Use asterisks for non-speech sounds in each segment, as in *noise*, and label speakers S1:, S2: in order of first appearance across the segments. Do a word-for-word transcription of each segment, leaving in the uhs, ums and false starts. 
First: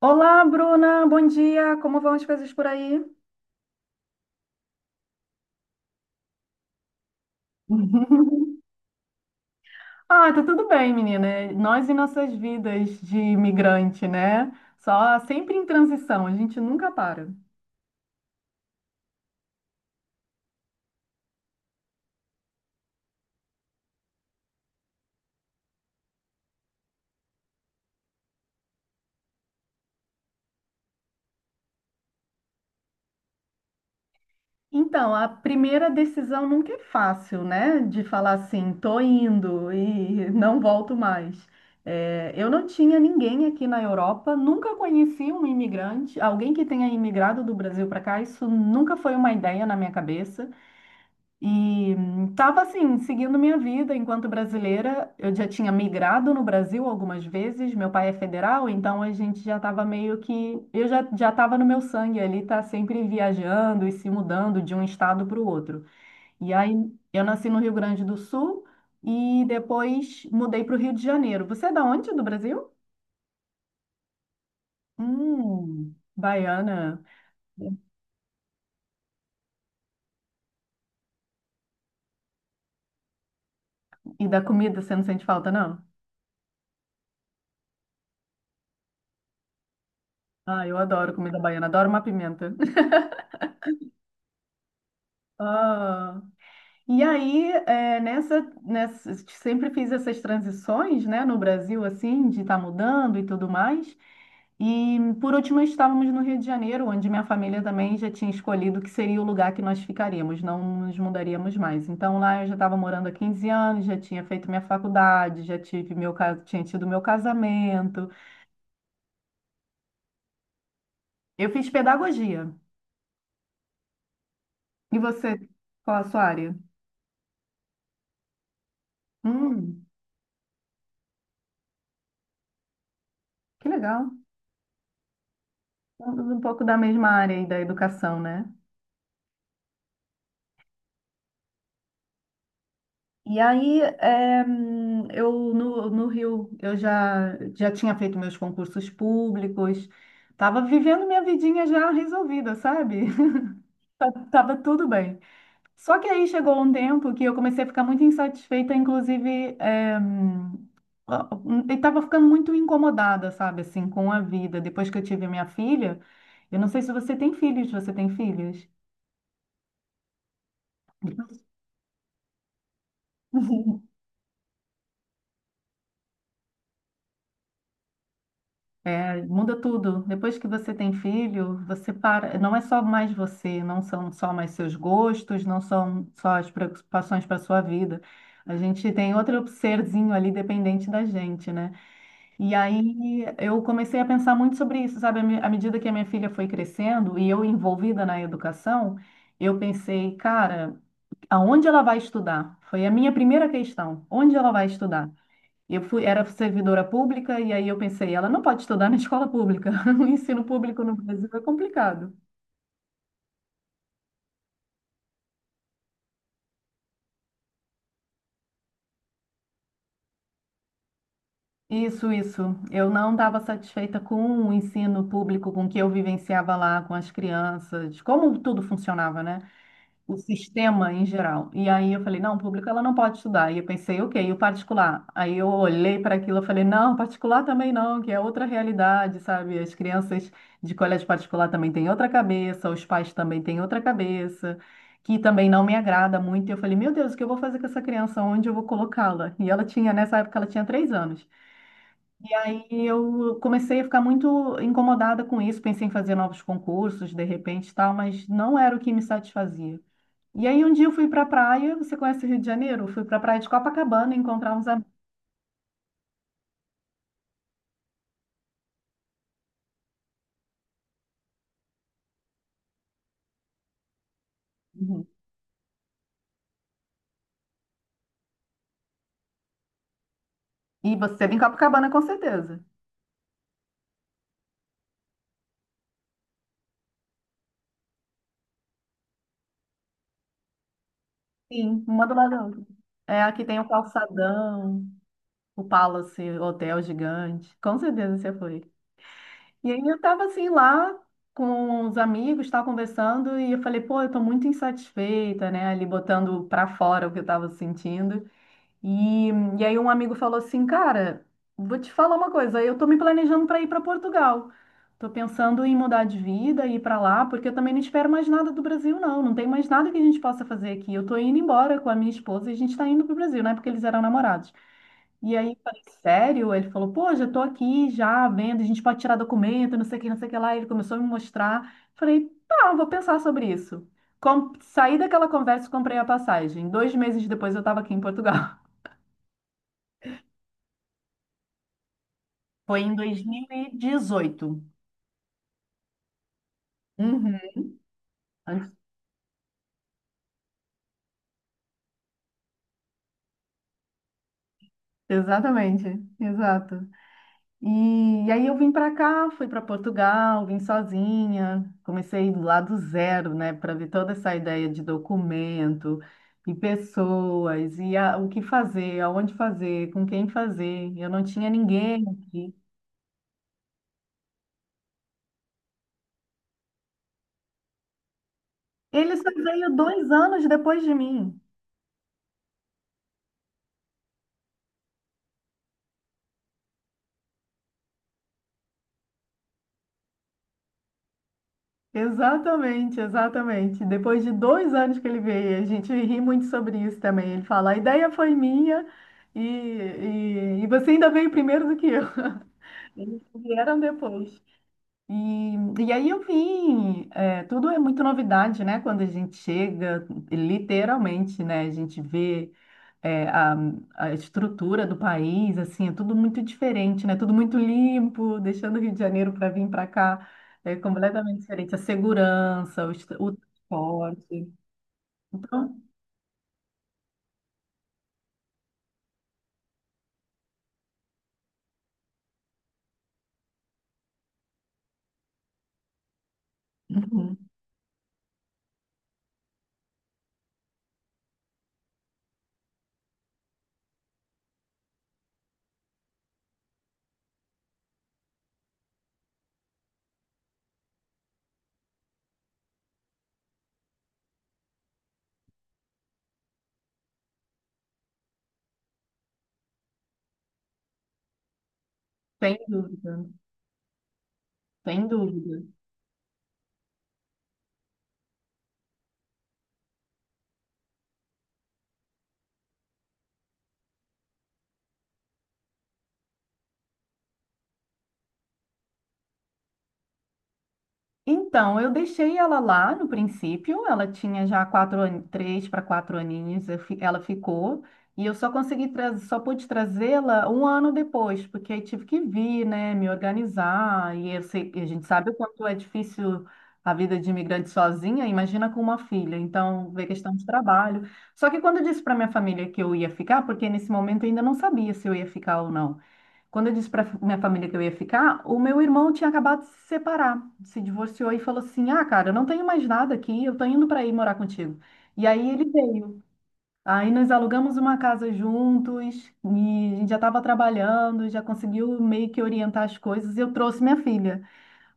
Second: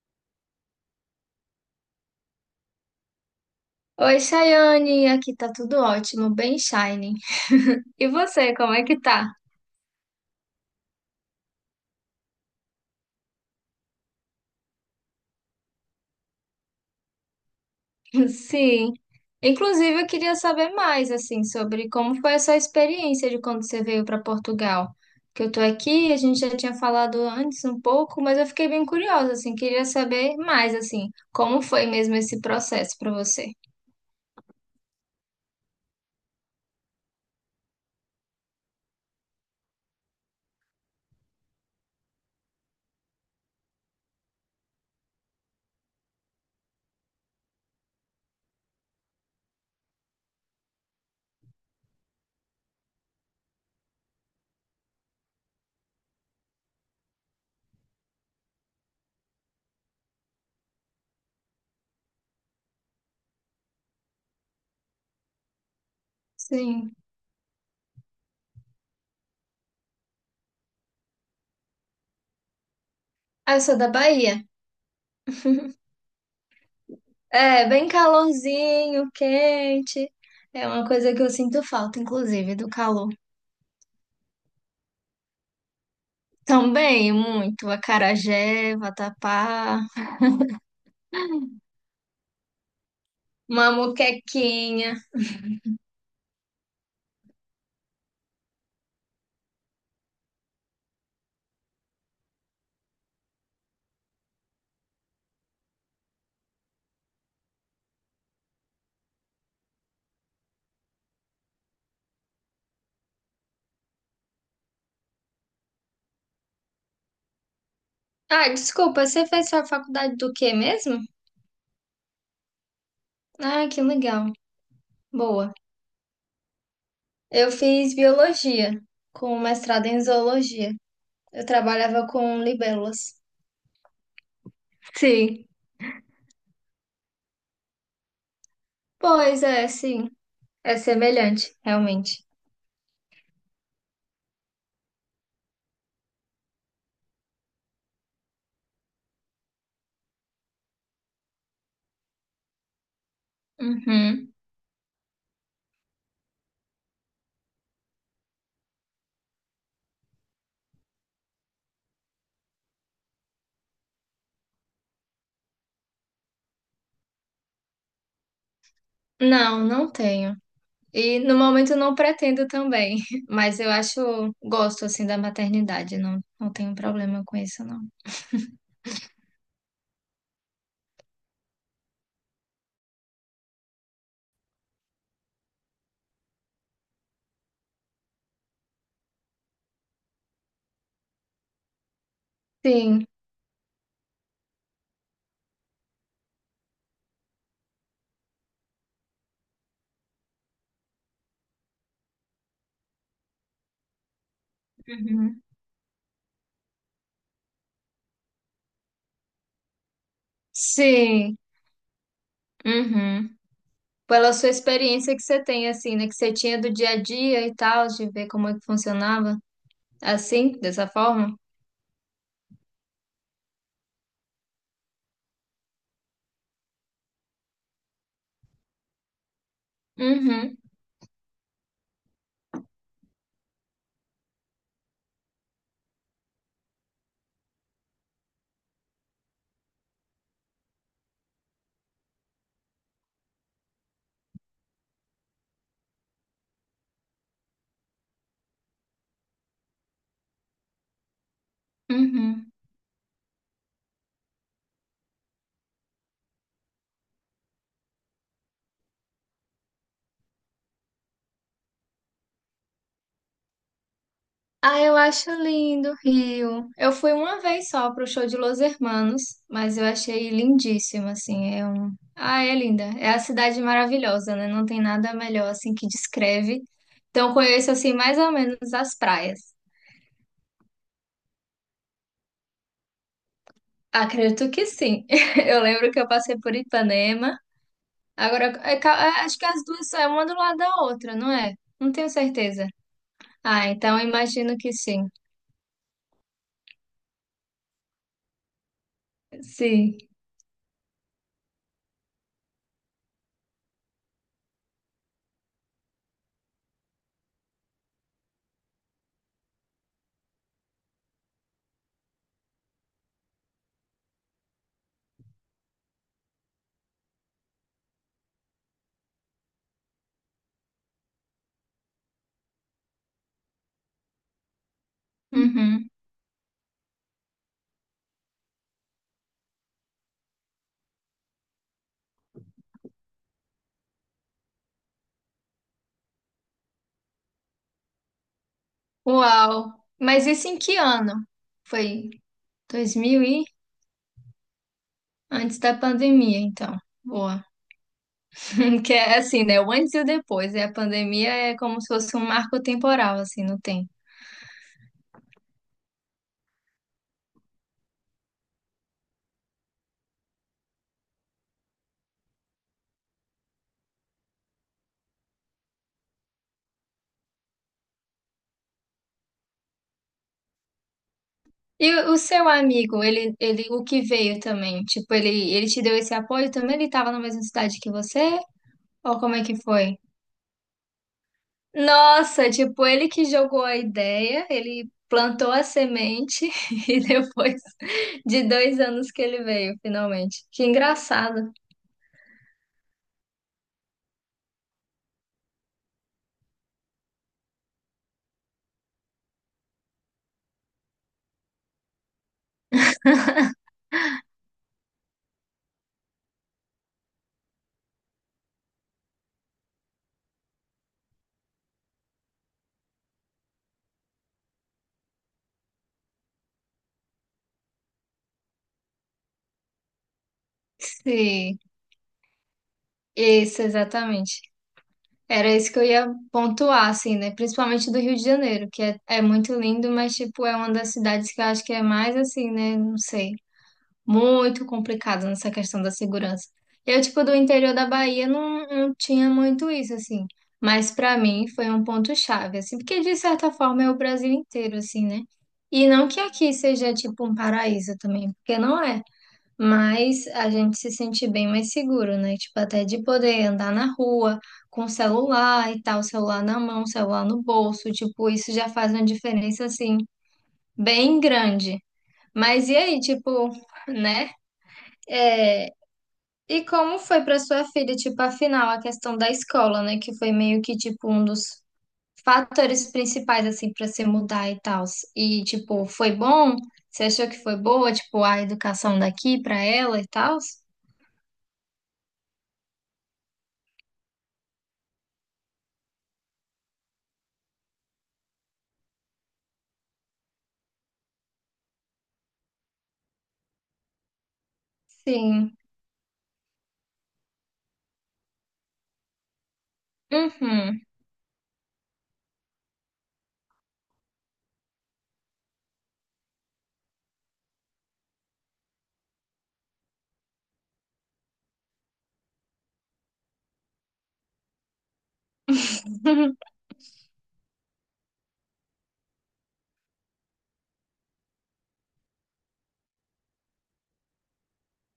S1: Olá, Bruna, bom dia. Como vão as coisas por aí?
S2: Oi, Chayane, aqui tá tudo ótimo, bem shining. E
S1: *laughs*
S2: você, como é que tá?
S1: Ah, tá tudo bem, menina. Nós e nossas vidas de imigrante, né? Só sempre em transição, a gente nunca para.
S2: *laughs* Sim. Inclusive, eu queria saber mais, assim, sobre como foi a sua experiência de quando você veio para Portugal. Que eu tô aqui, a gente já tinha falado antes um pouco, mas eu fiquei bem curiosa, assim, queria saber mais, assim, como foi mesmo esse processo para você.
S1: Então, a primeira decisão nunca é fácil, né? De falar assim, tô indo e não volto mais. É, eu não tinha ninguém aqui na Europa, nunca conheci um imigrante, alguém que tenha imigrado do Brasil para cá, isso nunca foi uma ideia na minha cabeça. E estava assim, seguindo minha vida enquanto brasileira. Eu já tinha migrado no Brasil algumas vezes. Meu pai é federal, então a gente já estava meio que. Eu já já estava no meu sangue ali, tá sempre viajando e se mudando de um estado para o outro. E aí
S2: Sim.
S1: eu nasci no Rio Grande do Sul e depois mudei para o Rio de Janeiro. Você é da onde do Brasil?
S2: Ah, eu sou da Bahia.
S1: Hum, baiana.
S2: É, bem calorzinho, quente. É uma coisa que eu sinto falta, inclusive, do calor.
S1: E da comida você não sente falta, não?
S2: Também, muito. Acarajé, vatapá,
S1: Ah, eu adoro comida baiana, adoro uma pimenta. *laughs*
S2: uma muquequinha.
S1: Ah. E aí, é, nessa, nessa, sempre fiz essas transições, né, no Brasil, assim, de estar mudando e tudo mais. E, por último, estávamos no Rio de Janeiro, onde minha família também já tinha escolhido que seria o lugar que nós ficaríamos, não nos mudaríamos mais. Então, lá eu já estava morando há quinze anos, já tinha feito minha faculdade, já tive meu, ca- tinha tido meu casamento.
S2: Ah, desculpa, você fez sua faculdade do quê mesmo?
S1: Eu fiz pedagogia.
S2: Ah, que legal.
S1: E você,
S2: Boa.
S1: qual a sua área?
S2: Eu fiz biologia, com mestrado
S1: Hum,
S2: em zoologia. Eu trabalhava com libélulas.
S1: que legal.
S2: Sim.
S1: Um pouco da mesma área aí da educação, né?
S2: Pois é, sim. É semelhante, realmente.
S1: E aí, eh, eu no, no Rio, eu já, já tinha feito meus concursos públicos, estava vivendo minha vidinha já resolvida, sabe? *laughs*
S2: Uhum.
S1: Tava tudo bem. Só que aí chegou um tempo que eu comecei a ficar muito insatisfeita, inclusive, eh, ó, eu estava ficando muito incomodada, sabe, assim, com a vida. Depois que eu tive minha filha, eu não sei se você tem filhos, você tem filhos?
S2: Não, não tenho. E no
S1: *laughs*
S2: momento não pretendo também, *laughs* mas eu acho, gosto assim da maternidade, não, não tenho problema com isso, não.
S1: É, muda tudo. Depois que você tem filho, você para. Não é só mais você, não são só mais seus gostos, não são só as preocupações para sua vida. A gente tem outro serzinho ali dependente da gente, né? E
S2: Sim.
S1: aí eu comecei a pensar muito sobre isso, sabe? À me- à medida que a minha filha foi crescendo e eu envolvida na educação, eu pensei, cara, aonde ela vai estudar? Foi a minha primeira questão. Onde ela vai estudar?
S2: Uhum.
S1: Eu fui, era servidora pública e aí eu pensei, ela não pode estudar na escola pública. *laughs* O ensino público no Brasil
S2: Sim.
S1: é complicado.
S2: Uhum. Pela sua experiência que você tem, assim, né? Que você tinha do dia a dia e tal, de ver como é que funcionava. Assim, dessa forma?
S1: Isso, isso. Eu não estava satisfeita com o ensino público, com o que eu vivenciava lá, com as crianças, como tudo funcionava, né? O
S2: Uhum.
S1: sistema em geral. E aí eu falei, não, o público ela não pode estudar. E eu pensei, ok, e o particular? Aí eu olhei para aquilo e falei, não, particular também não, que é outra realidade, sabe? As crianças de colégio particular também têm outra cabeça, os pais também têm outra cabeça, que também não me agrada muito. E eu falei, meu Deus, o que eu vou fazer com essa criança? Onde eu vou colocá-la? E ela tinha, nessa época, ela tinha três anos. E
S2: Uhum.
S1: aí eu comecei a ficar muito incomodada com isso, pensei em fazer novos concursos, de repente, e tal, mas não era o que me satisfazia. E aí um dia eu fui para a praia, você conhece o Rio de Janeiro? Eu fui para a praia de Copacabana encontrar uns
S2: Ah,
S1: amigos.
S2: eu acho lindo o Rio. Eu fui uma vez só pro show de Los Hermanos, mas eu achei lindíssimo, assim. É um... Ah, é linda. É a cidade maravilhosa, né? Não tem
S1: Uhum.
S2: nada melhor, assim, que descreve. Então, conheço, assim, mais ou menos as praias.
S1: E você esteve em Copacabana com certeza.
S2: Acredito que sim. *laughs* Eu lembro que eu passei por Ipanema. Agora, é ca- é, acho que as duas são uma do lado da outra, não é?
S1: Sim.
S2: Não
S1: Uma
S2: tenho
S1: do lado da outra.
S2: certeza.
S1: É, aqui tem o
S2: Ah, então eu imagino que
S1: Calçadão,
S2: sim.
S1: o Palace Hotel Gigante. Com certeza você foi. E aí
S2: Sim.
S1: eu tava assim lá com os amigos, tava conversando e eu falei, pô, eu tô muito insatisfeita, né? Ali botando pra fora o que eu tava sentindo. E, e aí um amigo falou assim, cara, vou te falar uma coisa, eu tô me planejando para ir para Portugal. Tô pensando em mudar de vida e ir para lá, porque eu também não espero mais nada do Brasil, não. Não tem mais nada que a gente possa fazer aqui. Eu tô indo embora com a minha esposa e a gente tá indo pro Brasil, né? Porque eles eram namorados. E aí, eu falei,
S2: Uhum.
S1: sério? Ele falou, pô, já tô aqui, já vendo, a gente pode tirar documento, não sei o que, não sei o que lá. Ele começou a me mostrar. Falei, tá, vou pensar sobre isso. Com... Saí daquela conversa e comprei a passagem. Dois meses depois eu tava aqui em Portugal.
S2: Uau! Mas isso em que ano? Foi
S1: Foi em
S2: dois mil e
S1: dois mil e dezoito.
S2: Antes da pandemia, então.
S1: Uhum,
S2: Boa.
S1: Antes-
S2: *laughs* Que é assim, né? O antes e o depois. E a pandemia é como se fosse um marco temporal, assim, não tem.
S1: exatamente, exato. E, aí eu vim para cá, fui para Portugal, vim sozinha, comecei lá do zero, né, para ver toda essa ideia de documento e pessoas e a- o que fazer, aonde fazer, com quem fazer. Eu não tinha
S2: E
S1: ninguém
S2: o o seu
S1: aqui.
S2: amigo, ele, ele, o que veio também? Tipo, ele, ele te deu esse apoio também? Ele estava na mesma cidade que você?
S1: Ele
S2: Ou
S1: só
S2: como é que
S1: veio
S2: foi?
S1: dois anos depois de mim.
S2: Nossa, tipo, ele que jogou a ideia, ele plantou a semente *laughs* e depois de dois anos que ele veio, finalmente. Que engraçado.
S1: Exatamente, exatamente. Depois de dois anos que ele veio, a gente ri muito sobre isso também. Ele fala, a ideia foi minha e, e, e você ainda veio primeiro do que eu. *laughs* Eles vieram depois. E, e aí eu vim, é, tudo é muito novidade, né? Quando a gente chega, literalmente, né? A gente vê é, a, a estrutura do país, assim, é tudo muito diferente, né? Tudo muito limpo, deixando o Rio de Janeiro para vir para cá é completamente
S2: Sim,
S1: diferente. A segurança, o, est- o
S2: isso, exatamente.
S1: transporte.
S2: Era isso que
S1: Então,
S2: eu ia pontuar, assim, né? Principalmente do Rio de Janeiro, que é, é muito lindo, mas, tipo, é uma das cidades que eu acho que é mais, assim, né? Não sei, muito complicado nessa questão da segurança. Eu, tipo, do
S1: uhum,
S2: interior da Bahia não, não tinha muito isso, assim. Mas pra mim foi um ponto-chave, assim, porque de certa forma é o Brasil inteiro, assim, né? E não que aqui seja, tipo, um paraíso também, porque não é. Mas a gente se sente bem mais seguro, né? Tipo, até de poder andar na rua com o celular e tal, celular na mão, celular no bolso, tipo, isso já faz uma diferença, assim, bem grande.
S1: sem
S2: Mas e aí,
S1: dúvida,
S2: tipo, né?
S1: sem dúvida.
S2: É, e como foi para sua filha, tipo, afinal, a questão da escola, né? Que foi meio que, tipo, um dos fatores principais, assim, para se mudar e tal. E, tipo, foi bom? Você achou que foi boa, tipo, a educação daqui para ela e tal?
S1: Então, eu deixei ela lá no princípio, ela tinha já quatro, an- três para quatro aninhos, eu fi- ela ficou, e eu só consegui trazer, só pude trazê-la um ano depois, porque aí tive que vir, né, me organizar, e eu sei- e a gente sabe o
S2: Sim.
S1: quanto é difícil a vida de imigrante sozinha, imagina com uma filha, então veio questão de
S2: Uhum.
S1: trabalho. Só que quando eu disse para minha família que eu ia ficar, porque nesse momento eu ainda não sabia se eu ia ficar ou não. Quando eu disse para minha família que eu ia ficar, o meu irmão tinha acabado de se separar, se divorciou e falou assim: Ah, cara, eu não tenho mais nada aqui, eu tô indo para ir morar contigo. E aí ele veio.
S2: *laughs*
S1: Aí nós alugamos uma casa juntos, e a gente já estava trabalhando, já conseguiu meio que orientar as coisas. E eu trouxe minha filha.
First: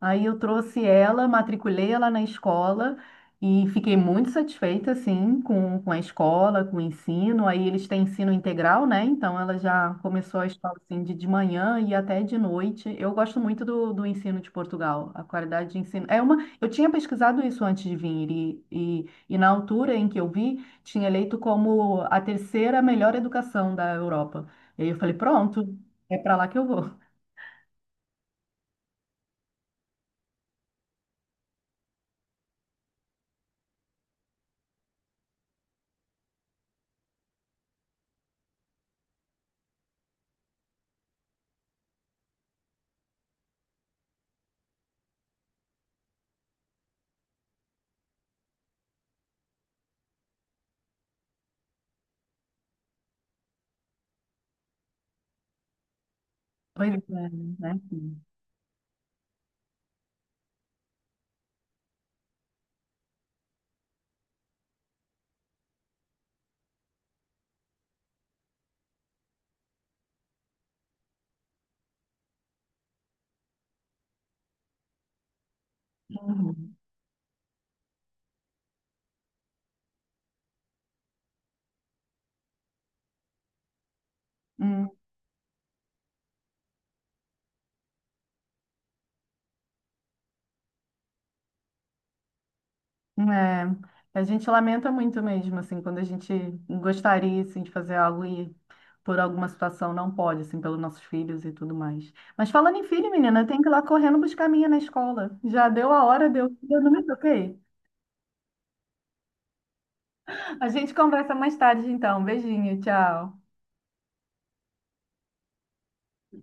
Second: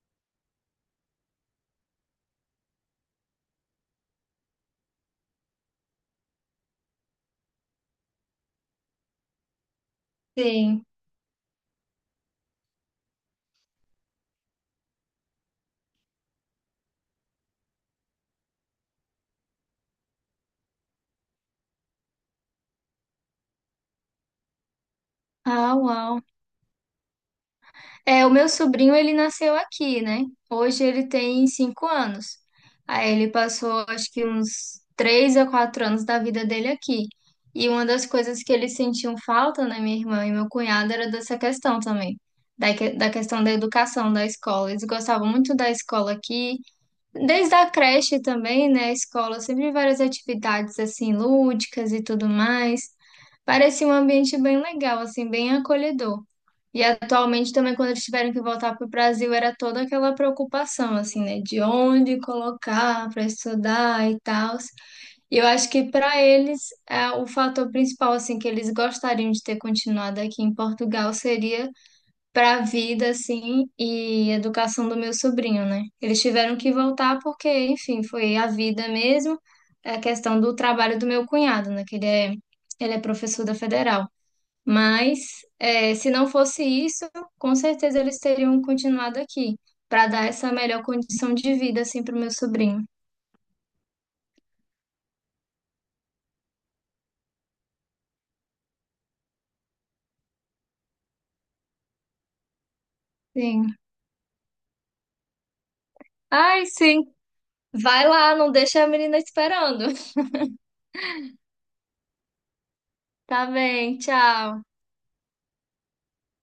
S1: Aí eu trouxe ela, matriculei ela na escola e fiquei muito satisfeita, assim, com, com a escola, com o ensino. Aí eles têm ensino integral, né? Então ela já começou a escola,
S2: Sim.
S1: assim, de, de manhã e até de noite. Eu gosto muito do, do ensino de Portugal, a qualidade de ensino. É uma... Eu tinha pesquisado isso antes de vir e, e, e na altura em que eu vi, tinha eleito como a terceira melhor educação da Europa. E aí eu falei,
S2: Ah,
S1: pronto, é
S2: uau.
S1: para lá que eu vou.
S2: É, o meu sobrinho, ele nasceu aqui, né? Hoje ele tem cinco anos. Aí ele passou, acho que uns três a quatro anos da vida dele aqui. E uma das coisas que eles sentiam falta, né, minha irmã e meu cunhado, era dessa questão também, da, que- da questão da educação, da escola. Eles gostavam muito da escola aqui, desde a creche também, né? A escola, sempre várias atividades assim lúdicas e tudo mais. Parecia um ambiente bem legal, assim, bem acolhedor. E
S1: Pois é,
S2: atualmente também,
S1: né?
S2: quando eles
S1: Uhum.
S2: tiveram que voltar para o Brasil, era toda aquela preocupação, assim, né? De onde colocar para estudar e tal. E eu acho que para eles, é, o fator principal, assim, que eles gostariam de ter continuado aqui em Portugal seria para a vida, assim, e educação do meu sobrinho, né? Eles tiveram que voltar porque, enfim, foi a vida mesmo, é a questão do trabalho do meu cunhado, né? Que ele é, ele é professor da federal.
S1: Uhum.
S2: Mas, eh, se não fosse isso, com certeza eles teriam continuado aqui, para dar essa melhor condição de vida, assim, para o meu sobrinho.
S1: É, a gente lamenta muito mesmo, assim, quando a gente gostaria, assim, de fazer algo e por alguma situação não pode, assim, pelos nossos filhos e tudo mais. Mas falando em filho, menina, tem que ir
S2: Sim.
S1: lá correndo buscar a minha na escola. Já deu a hora, deu,
S2: Ai,
S1: eu não me
S2: sim.
S1: toquei.
S2: Vai lá, não deixa a menina esperando. *laughs*
S1: *laughs* A gente conversa mais tarde, então. Beijinho, tchau.
S2: Tá bem, tchau.